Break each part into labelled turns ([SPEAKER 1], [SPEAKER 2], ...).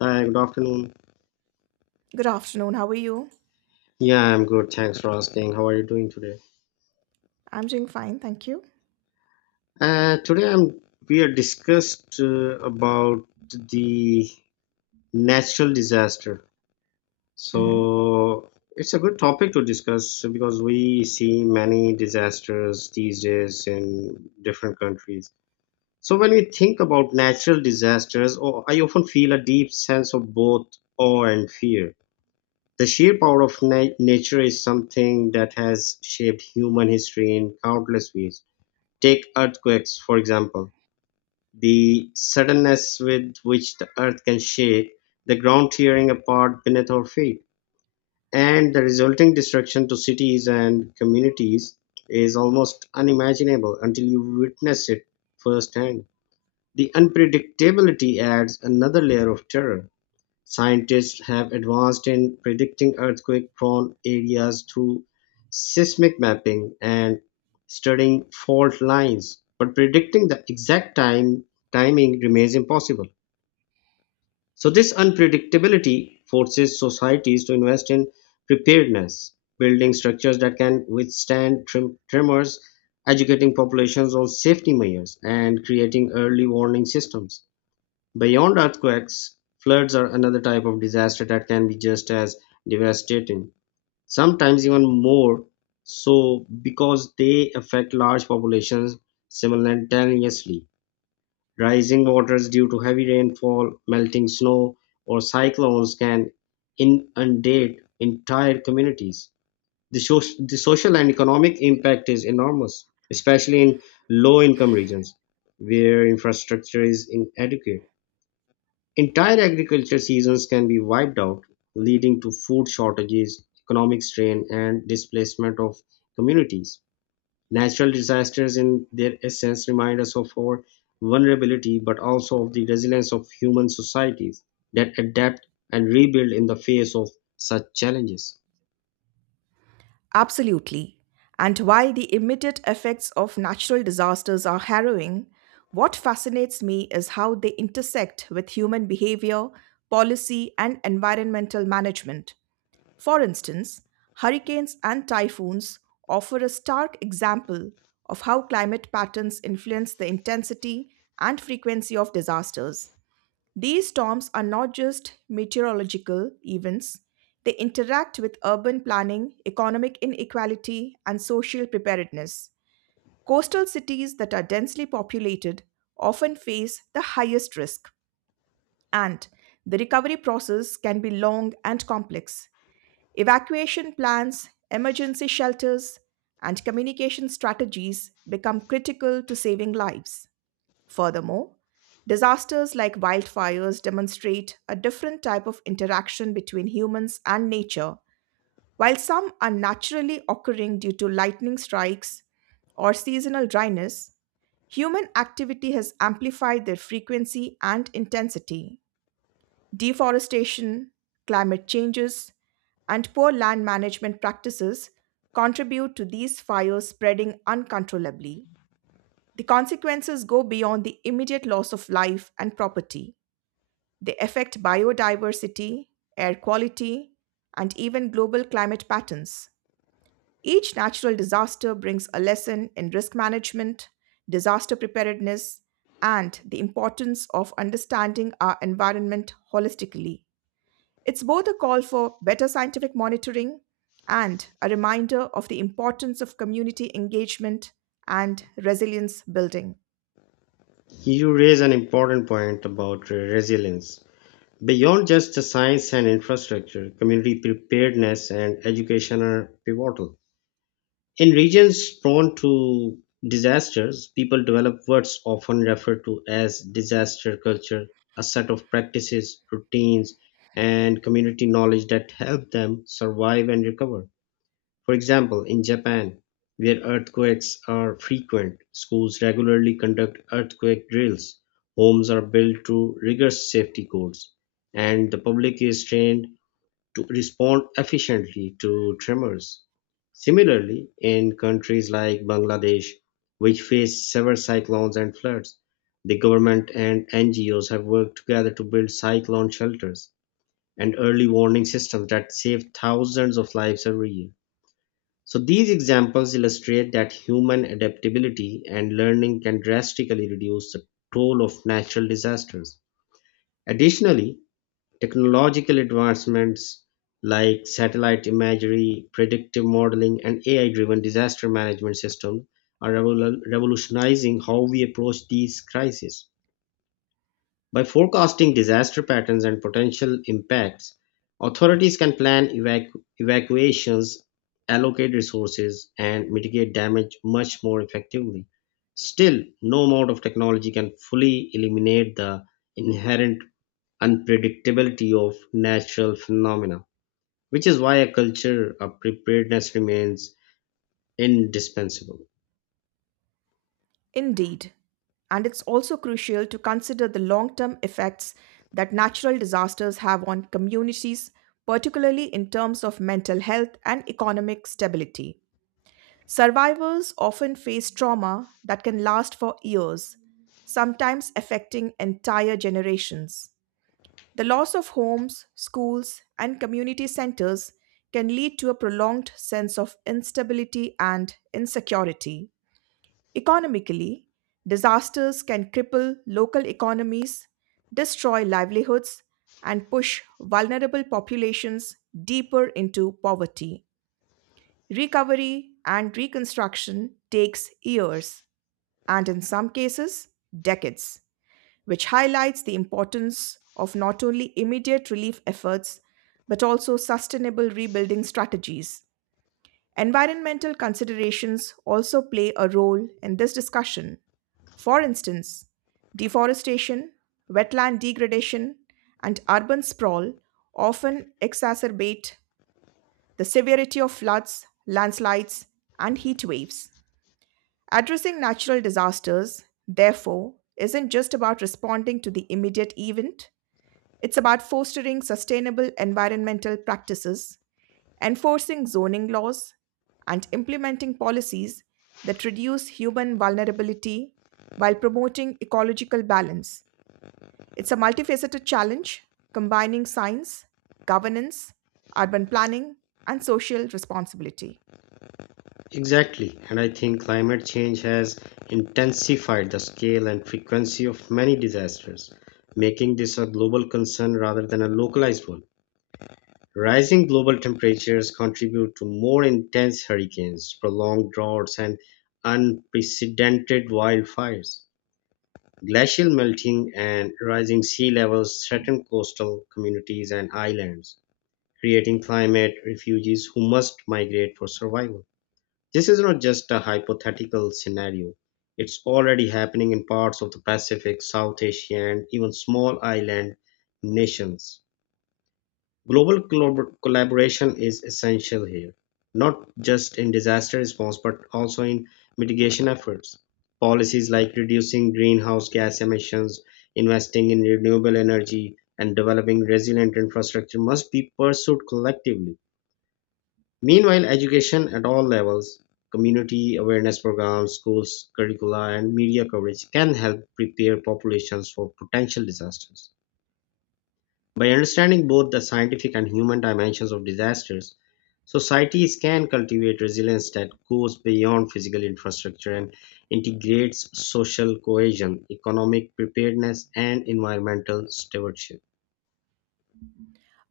[SPEAKER 1] Hi, good afternoon.
[SPEAKER 2] Good afternoon. How are you?
[SPEAKER 1] Yeah, I'm good. Thanks for asking. How are you doing today?
[SPEAKER 2] I'm doing fine, thank you.
[SPEAKER 1] Today I'm we are discussed about the natural disaster.
[SPEAKER 2] Hmm.
[SPEAKER 1] So it's a good topic to discuss because we see many disasters these days in different countries. So when we think about natural disasters, oh, I often feel a deep sense of both awe and fear. The sheer power of nature is something that has shaped human history in countless ways. Take earthquakes, for example. The suddenness with which the earth can shake, the ground tearing apart beneath our feet, and the resulting destruction to cities and communities is almost unimaginable until you witness it firsthand. The unpredictability adds another layer of terror. Scientists have advanced in predicting earthquake-prone areas through seismic mapping and studying fault lines, but predicting the exact time timing remains impossible. So this unpredictability forces societies to invest in preparedness, building structures that can withstand tremors, educating populations on safety measures, and creating early warning systems. Beyond earthquakes, floods are another type of disaster that can be just as devastating, sometimes even more so because they affect large populations simultaneously. Rising waters due to heavy rainfall, melting snow, or cyclones can inundate entire communities. The social and economic impact is enormous, especially in low income regions where infrastructure is inadequate. Entire agriculture seasons can be wiped out, leading to food shortages, economic strain, and displacement of communities. Natural disasters, in their essence, remind us of our vulnerability but also of the resilience of human societies that adapt and rebuild in the face of such challenges.
[SPEAKER 2] Absolutely. And while the immediate effects of natural disasters are harrowing, what fascinates me is how they intersect with human behavior, policy, and environmental management. For instance, hurricanes and typhoons offer a stark example of how climate patterns influence the intensity and frequency of disasters. These storms are not just meteorological events, they interact with urban planning, economic inequality, and social preparedness. Coastal cities that are densely populated often face the highest risk, and the recovery process can be long and complex. Evacuation plans, emergency shelters, and communication strategies become critical to saving lives. Furthermore, disasters like wildfires demonstrate a different type of interaction between humans and nature. While some are naturally occurring due to lightning strikes or seasonal dryness, human activity has amplified their frequency and intensity. Deforestation, climate changes, and poor land management practices contribute to these fires spreading uncontrollably. The consequences go beyond the immediate loss of life and property. They affect biodiversity, air quality, and even global climate patterns. Each natural disaster brings a lesson in risk management, disaster preparedness, and the importance of understanding our environment holistically. It's both a call for better scientific monitoring and a reminder of the importance of community engagement and resilience building.
[SPEAKER 1] You raise an important point about resilience. Beyond just the science and infrastructure, community preparedness and education are pivotal. In regions prone to disasters, people develop what's often referred to as disaster culture, a set of practices, routines, and community knowledge that help them survive and recover. For example, in Japan, where earthquakes are frequent, schools regularly conduct earthquake drills, homes are built to rigorous safety codes, and the public is trained to respond efficiently to tremors. Similarly, in countries like Bangladesh, which face severe cyclones and floods, the government and NGOs have worked together to build cyclone shelters and early warning systems that save thousands of lives every year. So, these examples illustrate that human adaptability and learning can drastically reduce the toll of natural disasters. Additionally, technological advancements like satellite imagery, predictive modeling, and AI-driven disaster management systems are revolutionizing how we approach these crises. By forecasting disaster patterns and potential impacts, authorities can plan evacuations, allocate resources, and mitigate damage much more effectively. Still, no amount of technology can fully eliminate the inherent unpredictability of natural phenomena, which is why a culture of preparedness remains indispensable.
[SPEAKER 2] Indeed. And it's also crucial to consider the long term effects that natural disasters have on communities, particularly in terms of mental health and economic stability. Survivors often face trauma that can last for years, sometimes affecting entire generations. The loss of homes, schools, and community centers can lead to a prolonged sense of instability and insecurity. Economically, disasters can cripple local economies, destroy livelihoods, and push vulnerable populations deeper into poverty. Recovery and reconstruction takes years and in some cases decades, which highlights the importance of not only immediate relief efforts but also sustainable rebuilding strategies. Environmental considerations also play a role in this discussion. For instance, deforestation, wetland degradation, and urban sprawl often exacerbate the severity of floods, landslides, and heat waves. Addressing natural disasters, therefore, isn't just about responding to the immediate event, it's about fostering sustainable environmental practices, enforcing zoning laws, and implementing policies that reduce human vulnerability while promoting ecological balance. It's a multifaceted challenge combining science, governance, urban planning, and social responsibility.
[SPEAKER 1] Exactly, and I think climate change has intensified the scale and frequency of many disasters, making this a global concern rather than a localized one. Rising global temperatures contribute to more intense hurricanes, prolonged droughts, and unprecedented wildfires. Glacial melting and rising sea levels threaten coastal communities and islands, creating climate refugees who must migrate for survival. This is not just a hypothetical scenario. It's already happening in parts of the Pacific, South Asia, and even small island nations. Global collaboration is essential here, not just in disaster response but also in mitigation efforts. Policies like reducing greenhouse gas emissions, investing in renewable energy, and developing resilient infrastructure must be pursued collectively. Meanwhile, education at all levels, community awareness programs, schools, curricula, and media coverage can help prepare populations for potential disasters. By understanding both the scientific and human dimensions of disasters, societies can cultivate resilience that goes beyond physical infrastructure and integrates social cohesion, economic preparedness, and environmental stewardship.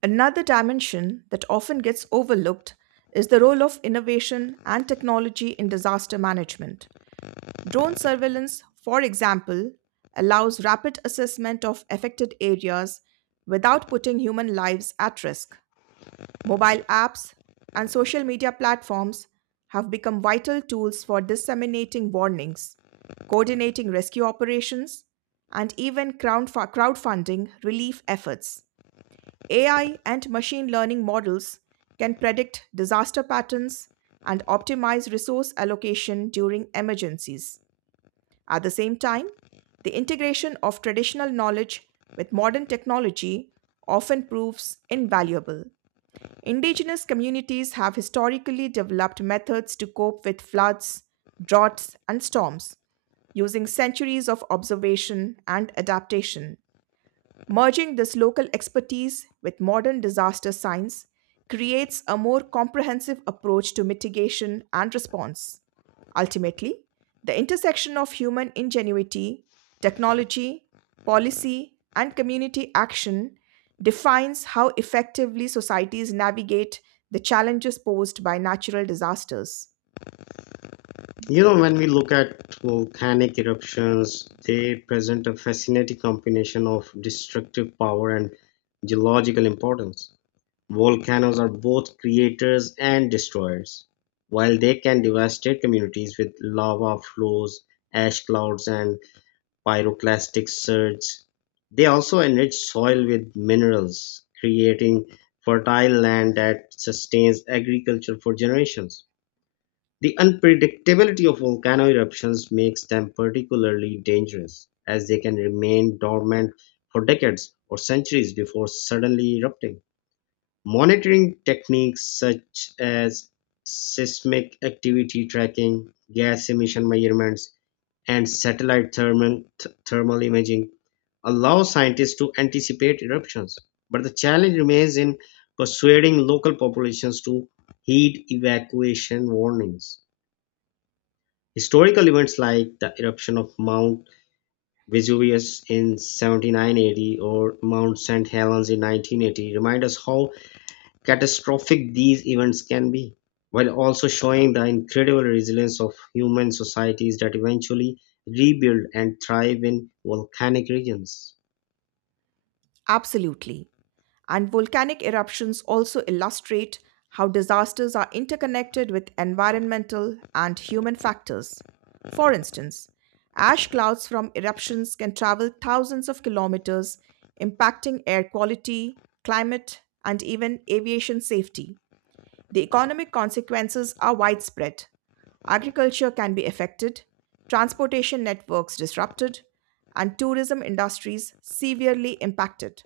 [SPEAKER 2] Another dimension that often gets overlooked is the role of innovation and technology in disaster management. Drone surveillance, for example, allows rapid assessment of affected areas without putting human lives at risk. Mobile apps and social media platforms have become vital tools for disseminating warnings, coordinating rescue operations, and even crowdfunding relief efforts. AI and machine learning models can predict disaster patterns and optimize resource allocation during emergencies. At the same time, the integration of traditional knowledge with modern technology often proves invaluable. Indigenous communities have historically developed methods to cope with floods, droughts, and storms, using centuries of observation and adaptation. Merging this local expertise with modern disaster science creates a more comprehensive approach to mitigation and response. Ultimately, the intersection of human ingenuity, technology, policy, and community action defines how effectively societies navigate the challenges posed by natural disasters.
[SPEAKER 1] You know, when we look at volcanic eruptions, they present a fascinating combination of destructive power and geological importance. Volcanoes are both creators and destroyers, while they can devastate communities with lava flows, ash clouds, and pyroclastic surges. They also enrich soil with minerals, creating fertile land that sustains agriculture for generations. The unpredictability of volcano eruptions makes them particularly dangerous, as they can remain dormant for decades or centuries before suddenly erupting. Monitoring techniques such as seismic activity tracking, gas emission measurements, and satellite thermal imaging allow scientists to anticipate eruptions. But the challenge remains in persuading local populations to heed evacuation warnings. Historical events like the eruption of Mount Vesuvius in 79 AD or Mount St. Helens in 1980 remind us how catastrophic these events can be, while also showing the incredible resilience of human societies that eventually rebuild and thrive in volcanic regions.
[SPEAKER 2] Absolutely. And volcanic eruptions also illustrate how disasters are interconnected with environmental and human factors. For instance, ash clouds from eruptions can travel thousands of kilometers, impacting air quality, climate, and even aviation safety. The economic consequences are widespread. Agriculture can be affected, transportation networks disrupted, and tourism industries severely impacted.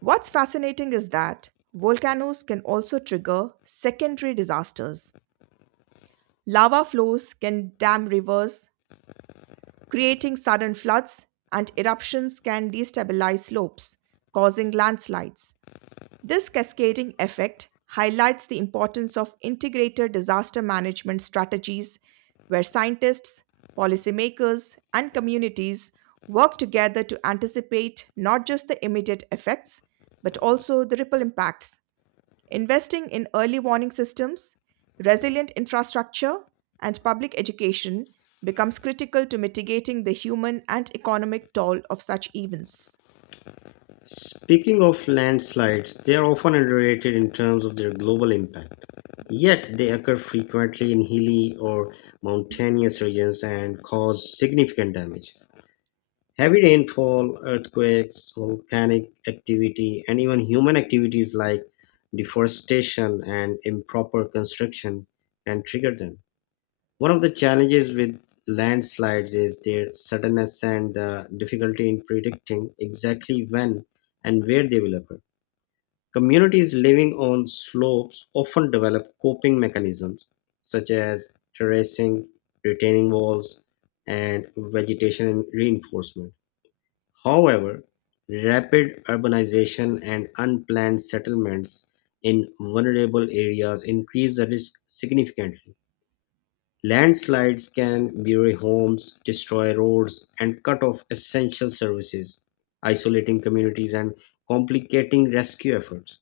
[SPEAKER 2] What's fascinating is that volcanoes can also trigger secondary disasters. Lava flows can dam rivers, creating sudden floods, and eruptions can destabilize slopes, causing landslides. This cascading effect highlights the importance of integrated disaster management strategies where scientists, policymakers, and communities work together to anticipate not just the immediate effects, but also the ripple impacts. Investing in early warning systems, resilient infrastructure, and public education becomes critical to mitigating the human and economic toll of such events.
[SPEAKER 1] Speaking of landslides, they are often underrated in terms of their global impact. Yet they occur frequently in hilly or mountainous regions and cause significant damage. Heavy rainfall, earthquakes, volcanic activity, and even human activities like deforestation and improper construction can trigger them. One of the challenges with landslides is their suddenness and the difficulty in predicting exactly when and where they will occur. Communities living on slopes often develop coping mechanisms such as terracing, retaining walls, and vegetation reinforcement. However, rapid urbanization and unplanned settlements in vulnerable areas increase the risk significantly. Landslides can bury homes, destroy roads, and cut off essential services, isolating communities and complicating rescue efforts.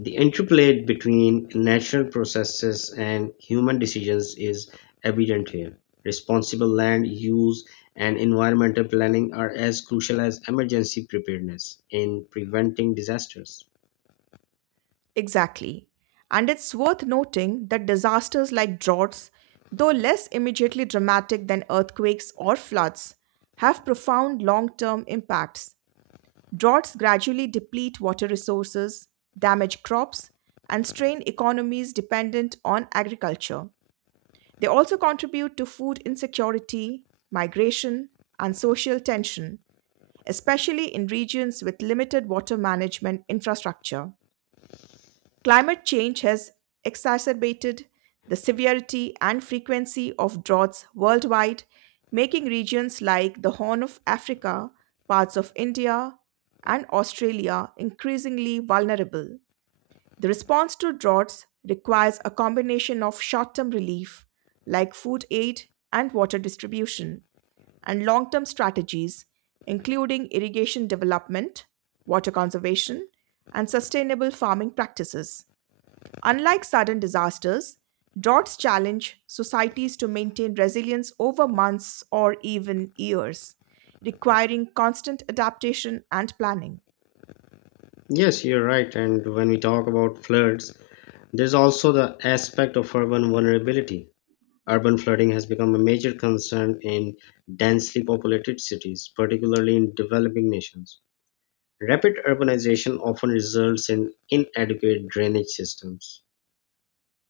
[SPEAKER 1] The interplay between natural processes and human decisions is evident here. Responsible land use and environmental planning are as crucial as emergency preparedness in preventing disasters.
[SPEAKER 2] Exactly. And it's worth noting that disasters like droughts, though less immediately dramatic than earthquakes or floods, have profound long term impacts. Droughts gradually deplete water resources, damage crops, and strain economies dependent on agriculture. They also contribute to food insecurity, migration, and social tension, especially in regions with limited water management infrastructure. Climate change has exacerbated the severity and frequency of droughts worldwide, making regions like the Horn of Africa, parts of India, and Australia increasingly vulnerable. The response to droughts requires a combination of short term relief, like food aid and water distribution, and long term strategies, including irrigation development, water conservation, and sustainable farming practices. Unlike sudden disasters, droughts challenge societies to maintain resilience over months or even years, requiring constant adaptation and planning.
[SPEAKER 1] Yes, you're right. And when we talk about floods, there's also the aspect of urban vulnerability. Urban flooding has become a major concern in densely populated cities, particularly in developing nations. Rapid urbanization often results in inadequate drainage systems,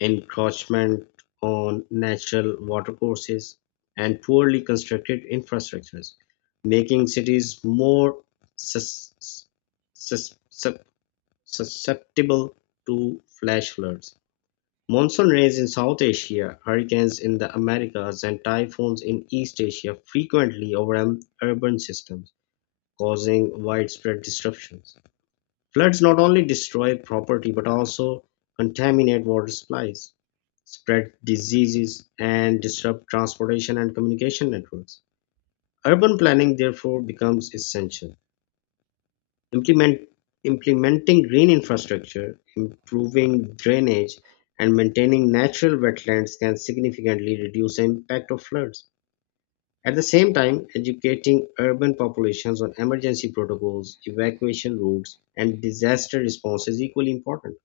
[SPEAKER 1] encroachment on natural watercourses, and poorly constructed infrastructures, making cities more sus- sus- sus- susceptible to flash floods. Monsoon rains in South Asia, hurricanes in the Americas, and typhoons in East Asia frequently overwhelm urban systems, causing widespread disruptions. Floods not only destroy property but also contaminate water supplies, spread diseases, and disrupt transportation and communication networks. Urban planning therefore becomes essential. Implement, Implementing green infrastructure, improving drainage, and maintaining natural wetlands can significantly reduce the impact of floods. At the same time, educating urban populations on emergency protocols, evacuation routes, and disaster response is equally important.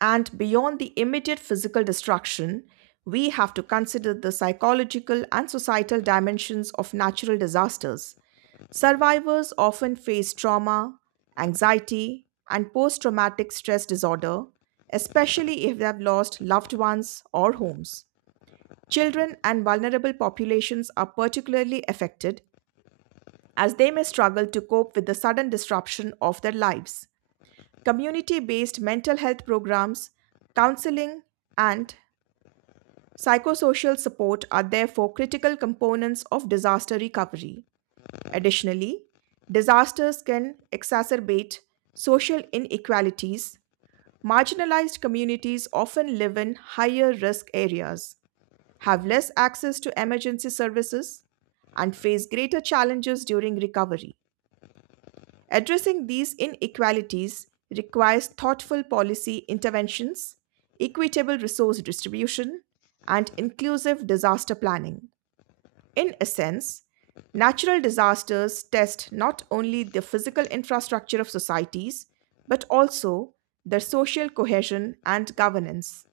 [SPEAKER 2] And beyond the immediate physical destruction, we have to consider the psychological and societal dimensions of natural disasters. Survivors often face trauma, anxiety, and post traumatic stress disorder, especially if they have lost loved ones or homes. Children and vulnerable populations are particularly affected as they may struggle to cope with the sudden disruption of their lives. Community based mental health programs, counseling, and psychosocial support are therefore critical components of disaster recovery. Additionally, disasters can exacerbate social inequalities. Marginalized communities often live in higher risk areas, have less access to emergency services, and face greater challenges during recovery. Addressing these inequalities requires thoughtful policy interventions, equitable resource distribution, and inclusive disaster planning. In essence, natural disasters test not only the physical infrastructure of societies, but also their social cohesion and governance.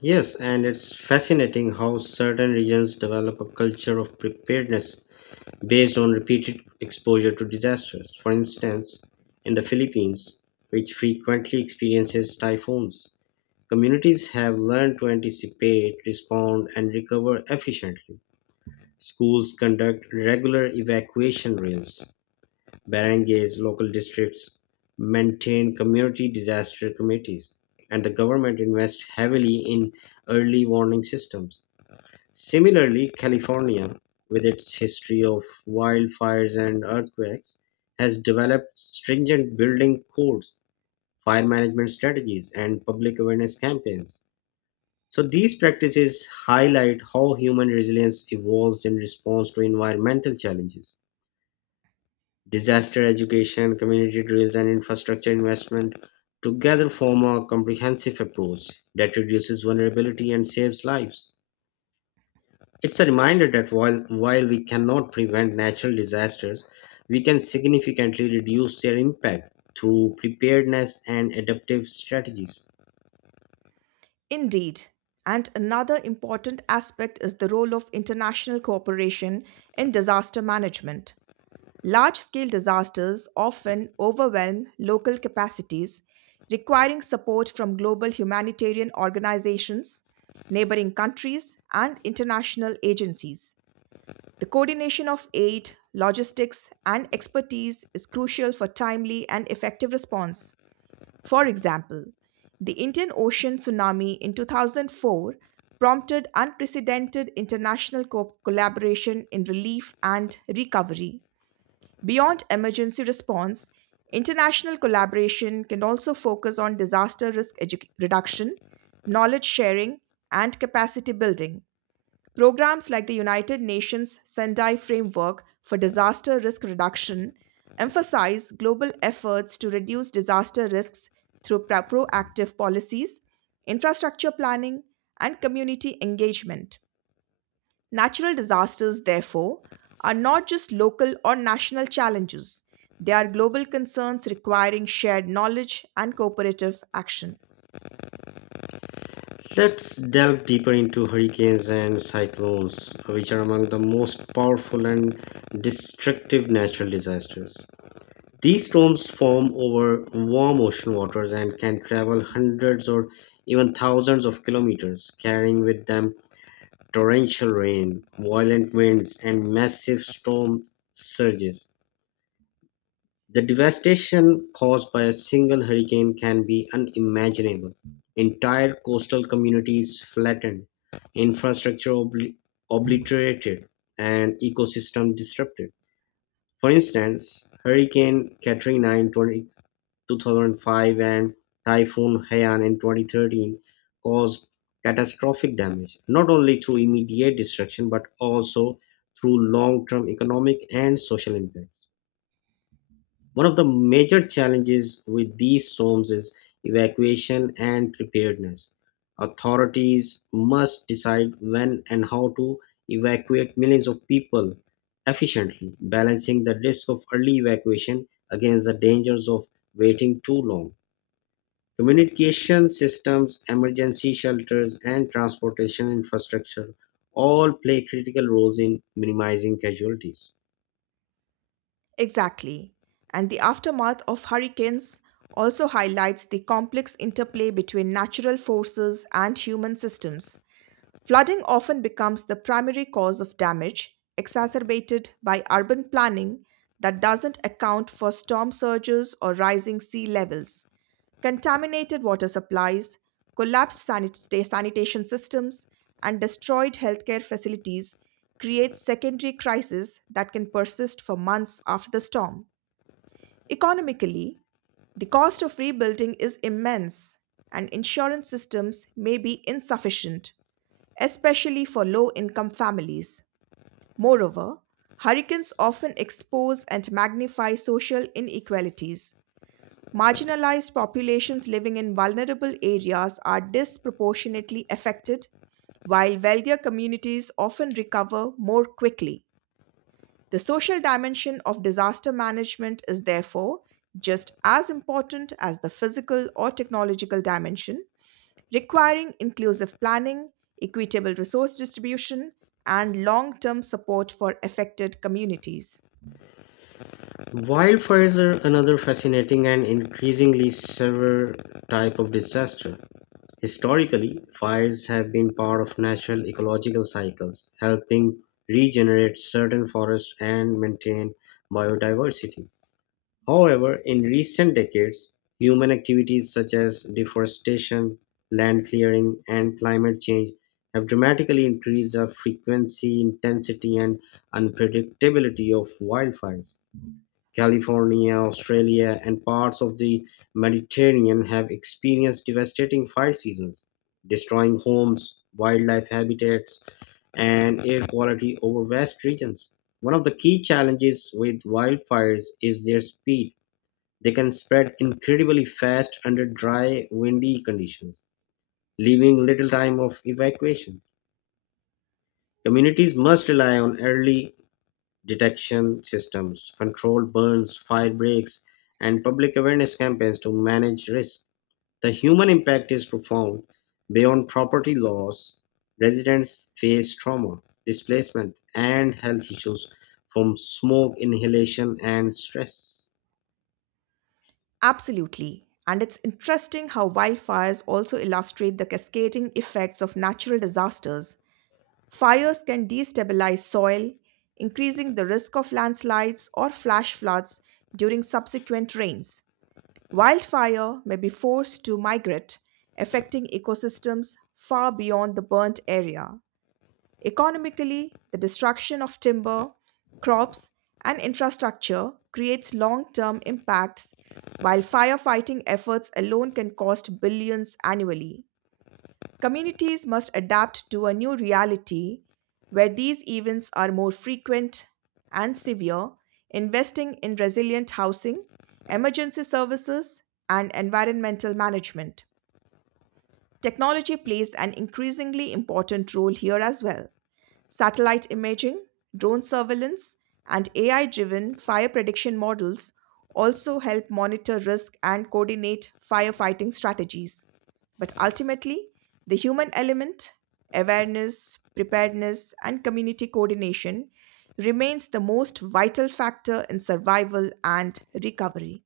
[SPEAKER 1] Yes, and it's fascinating how certain regions develop a culture of preparedness based on repeated exposure to disasters. For instance, in the Philippines, which frequently experiences typhoons, communities have learned to anticipate, respond, and recover efficiently. Schools conduct regular evacuation drills, Barangays, local districts maintain community disaster committees, and the government invests heavily in early warning systems. Similarly, California, with its history of wildfires and earthquakes, has developed stringent building codes, fire management strategies, and public awareness campaigns. So, these practices highlight how human resilience evolves in response to environmental challenges. Disaster education, community drills and infrastructure investment together form a comprehensive approach that reduces vulnerability and saves lives. It's a reminder that while we cannot prevent natural disasters, we can significantly reduce their impact through preparedness and adaptive strategies.
[SPEAKER 2] Indeed. And another important aspect is the role of international cooperation in disaster management. Large scale disasters often overwhelm local capacities, requiring support from global humanitarian organizations, neighboring countries, and international agencies. The coordination of aid, logistics, and expertise is crucial for timely and effective response. For example, the Indian Ocean tsunami in 2004 prompted unprecedented international collaboration in relief and recovery. Beyond emergency response, international collaboration can also focus on disaster risk reduction, knowledge sharing, and capacity building. Programs like the United Nations Sendai Framework for Disaster Risk Reduction emphasize global efforts to reduce disaster risks through proactive policies, infrastructure planning, and community engagement. Natural disasters, therefore, are not just local or national challenges, they are global concerns requiring shared knowledge and cooperative action.
[SPEAKER 1] Let's delve deeper into hurricanes and cyclones, which are among the most powerful and destructive natural disasters. These storms form over warm ocean waters and can travel hundreds or even thousands of kilometers, carrying with them torrential rain, violent winds, and massive storm surges. The devastation caused by a single hurricane can be unimaginable. Entire coastal communities flattened, infrastructure obliterated, and ecosystem disrupted. For instance, Hurricane Katrina in 20 2005 and Typhoon Haiyan in 2013 caused catastrophic damage, not only through immediate destruction but also through long term economic and social impacts. One of the major challenges with these storms is evacuation and preparedness. Authorities must decide when and how to evacuate millions of people efficiently, balancing the risk of early evacuation against the dangers of waiting too long. Communication systems, emergency shelters, and transportation infrastructure all play critical roles in minimizing casualties.
[SPEAKER 2] Exactly. And the aftermath of hurricanes also highlights the complex interplay between natural forces and human systems. Flooding often becomes the primary cause of damage, exacerbated by urban planning that doesn't account for storm surges or rising sea levels, contaminated water supplies, collapsed sanitation systems, and destroyed healthcare facilities create secondary crises that can persist for months after the storm. Economically, the cost of rebuilding is immense, and insurance systems may be insufficient especially for low income families. Moreover, hurricanes often expose and magnify social inequalities. Marginalized populations living in vulnerable areas are disproportionately affected, while wealthier communities often recover more quickly. The social dimension of disaster management is therefore just as important as the physical or technological dimension, requiring inclusive planning, equitable resource distribution, and long term support for affected communities.
[SPEAKER 1] Wildfires are another fascinating and increasingly severe type of disaster. Historically, fires have been part of natural ecological cycles, helping regenerate certain forests and maintain biodiversity. However, in recent decades, human activities such as deforestation, land clearing, and climate change have dramatically increased the frequency, intensity, and unpredictability of wildfires. California, Australia, and parts of the Mediterranean have experienced devastating fire seasons, destroying homes, wildlife habitats, and air quality over vast regions. One of the key challenges with wildfires is their speed: they can spread incredibly fast under dry, windy conditions, leaving little time of evacuation. Communities must rely on early detection systems, controlled burns, fire breaks, and public awareness campaigns to manage risk. The human impact is profound. Beyond property loss, residents face trauma, displacement, and health issues from smoke inhalation and stress.
[SPEAKER 2] Absolutely. And it's interesting how wildfires also illustrate the cascading effects of natural disasters. Fires can destabilize soil, increasing the risk of landslides or flash floods during subsequent rains. Wildfire may be forced to migrate, affecting ecosystems far beyond the burnt area. Economically, the destruction of timber, crops, and infrastructure creates long term impacts, while firefighting efforts alone can cost billions annually. Communities must adapt to a new reality where these events are more frequent and severe, investing in resilient housing, emergency services, and environmental management. Technology plays an increasingly important role here as well. Satellite imaging, drone surveillance, and AI driven fire prediction models also help monitor risk and coordinate firefighting strategies. But ultimately, the human element, awareness, preparedness, and community coordination remains the most vital factor in survival and recovery.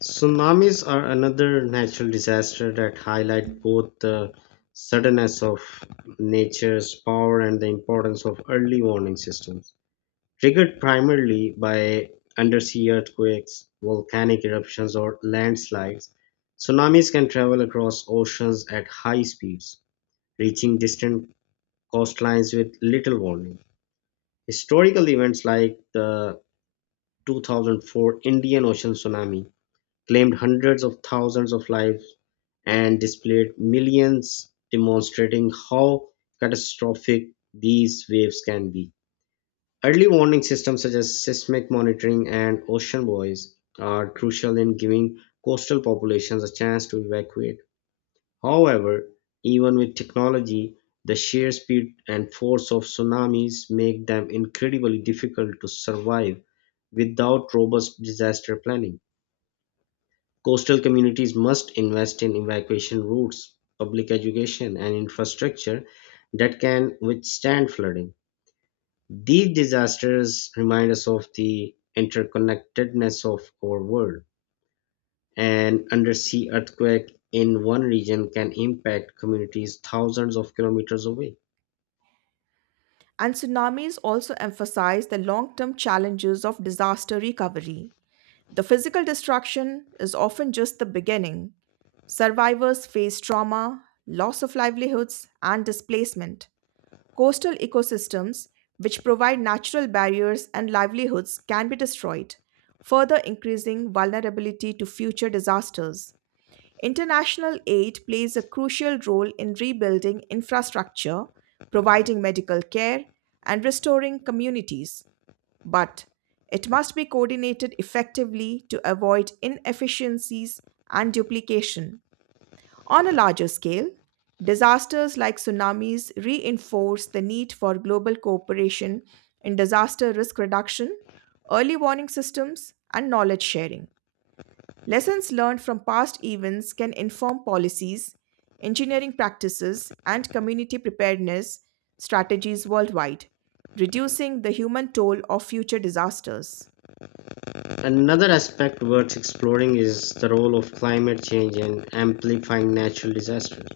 [SPEAKER 1] Tsunamis are another natural disaster that highlight both the suddenness of nature's power and the importance of early warning systems. Triggered primarily by undersea earthquakes, volcanic eruptions, or landslides, tsunamis can travel across oceans at high speeds, reaching distant coastlines with little warning. Historical events like the 2004 Indian Ocean tsunami claimed hundreds of thousands of lives and displaced millions, demonstrating how catastrophic these waves can be. Early warning systems such as seismic monitoring and ocean buoys are crucial in giving coastal populations a chance to evacuate. However, even with technology, the sheer speed and force of tsunamis make them incredibly difficult to survive without robust disaster planning. Coastal communities must invest in evacuation routes, public education, and infrastructure that can withstand flooding. These disasters remind us of the interconnectedness of our world. An undersea earthquake in one region can impact communities thousands of kilometers away.
[SPEAKER 2] And tsunamis also emphasize the long term challenges of disaster recovery. The physical destruction is often just the beginning. Survivors face trauma, loss of livelihoods, and displacement. Coastal ecosystems, which provide natural barriers and livelihoods, can be destroyed, further increasing vulnerability to future disasters. International aid plays a crucial role in rebuilding infrastructure, providing medical care, and restoring communities, but it must be coordinated effectively to avoid inefficiencies and duplication. On a larger scale, disasters like tsunamis reinforce the need for global cooperation in disaster risk reduction, early warning systems, and knowledge sharing. Lessons learned from past events can inform policies, engineering practices, and community preparedness strategies worldwide, reducing the human toll of future disasters.
[SPEAKER 1] Another aspect worth exploring is the role of climate change in amplifying natural disasters.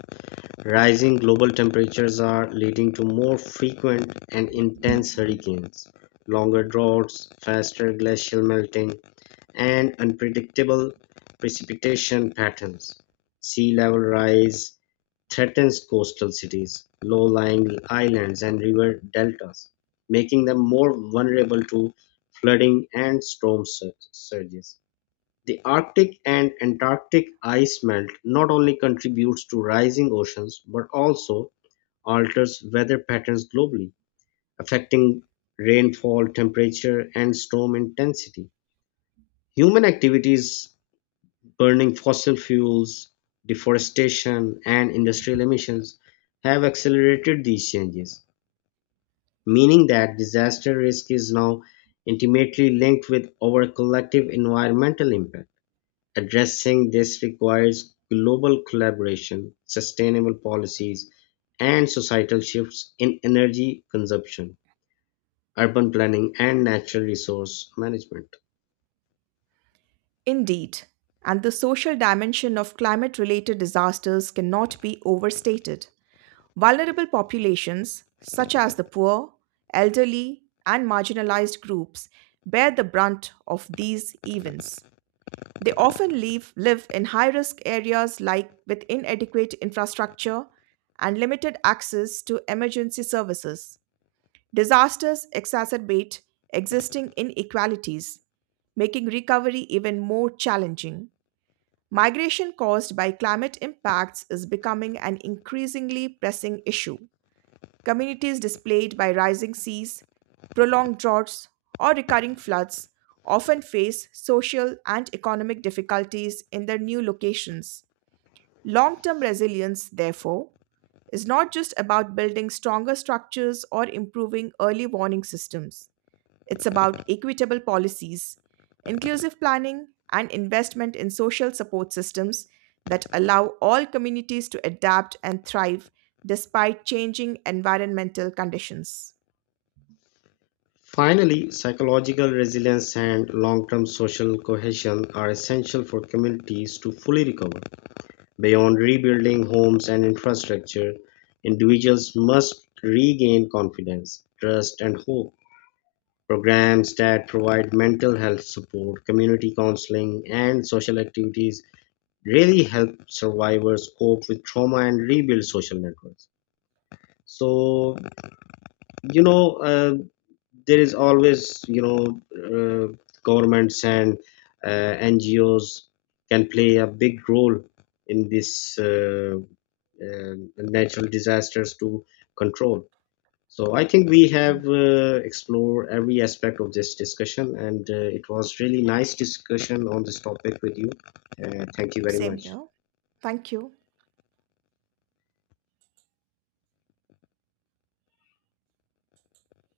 [SPEAKER 1] Rising global temperatures are leading to more frequent and intense hurricanes, longer droughts, faster glacial melting, and unpredictable precipitation patterns. Sea level rise threatens coastal cities, low-lying islands, and river deltas, making them more vulnerable to flooding and storm surges. The Arctic and Antarctic ice melt not only contributes to rising oceans but also alters weather patterns globally, affecting rainfall, temperature, and storm intensity. Human activities, burning fossil fuels, deforestation, and industrial emissions have accelerated these changes, meaning that disaster risk is now intimately linked with our collective environmental impact. Addressing this requires global collaboration, sustainable policies, and societal shifts in energy consumption, urban planning, and natural resource management.
[SPEAKER 2] Indeed, and the social dimension of climate related disasters cannot be overstated. Vulnerable populations, such as the poor, elderly, and marginalized groups, bear the brunt of these events. They often live in high risk areas like with inadequate infrastructure and limited access to emergency services. Disasters exacerbate existing inequalities, making recovery even more challenging. Migration caused by climate impacts is becoming an increasingly pressing issue. Communities displaced by rising seas, prolonged droughts, or recurring floods often face social and economic difficulties in their new locations. Long term resilience, therefore, is not just about building stronger structures or improving early warning systems. It's about equitable policies, inclusive planning, and investment in social support systems that allow all communities to adapt and thrive despite changing environmental conditions.
[SPEAKER 1] Finally, psychological resilience and long term social cohesion are essential for communities to fully recover. Beyond rebuilding homes and infrastructure, individuals must regain confidence, trust, and hope. Programs that provide mental health support, community counseling, and social activities really help survivors cope with trauma and rebuild social networks. So, you know, uh, there is always, governments and uh, NGOs can play a big role in this natural disasters to control. So I think we have explored every aspect of this discussion, and it was really nice discussion on this topic with you. Thank you very
[SPEAKER 2] Same
[SPEAKER 1] much.
[SPEAKER 2] here. Thank you.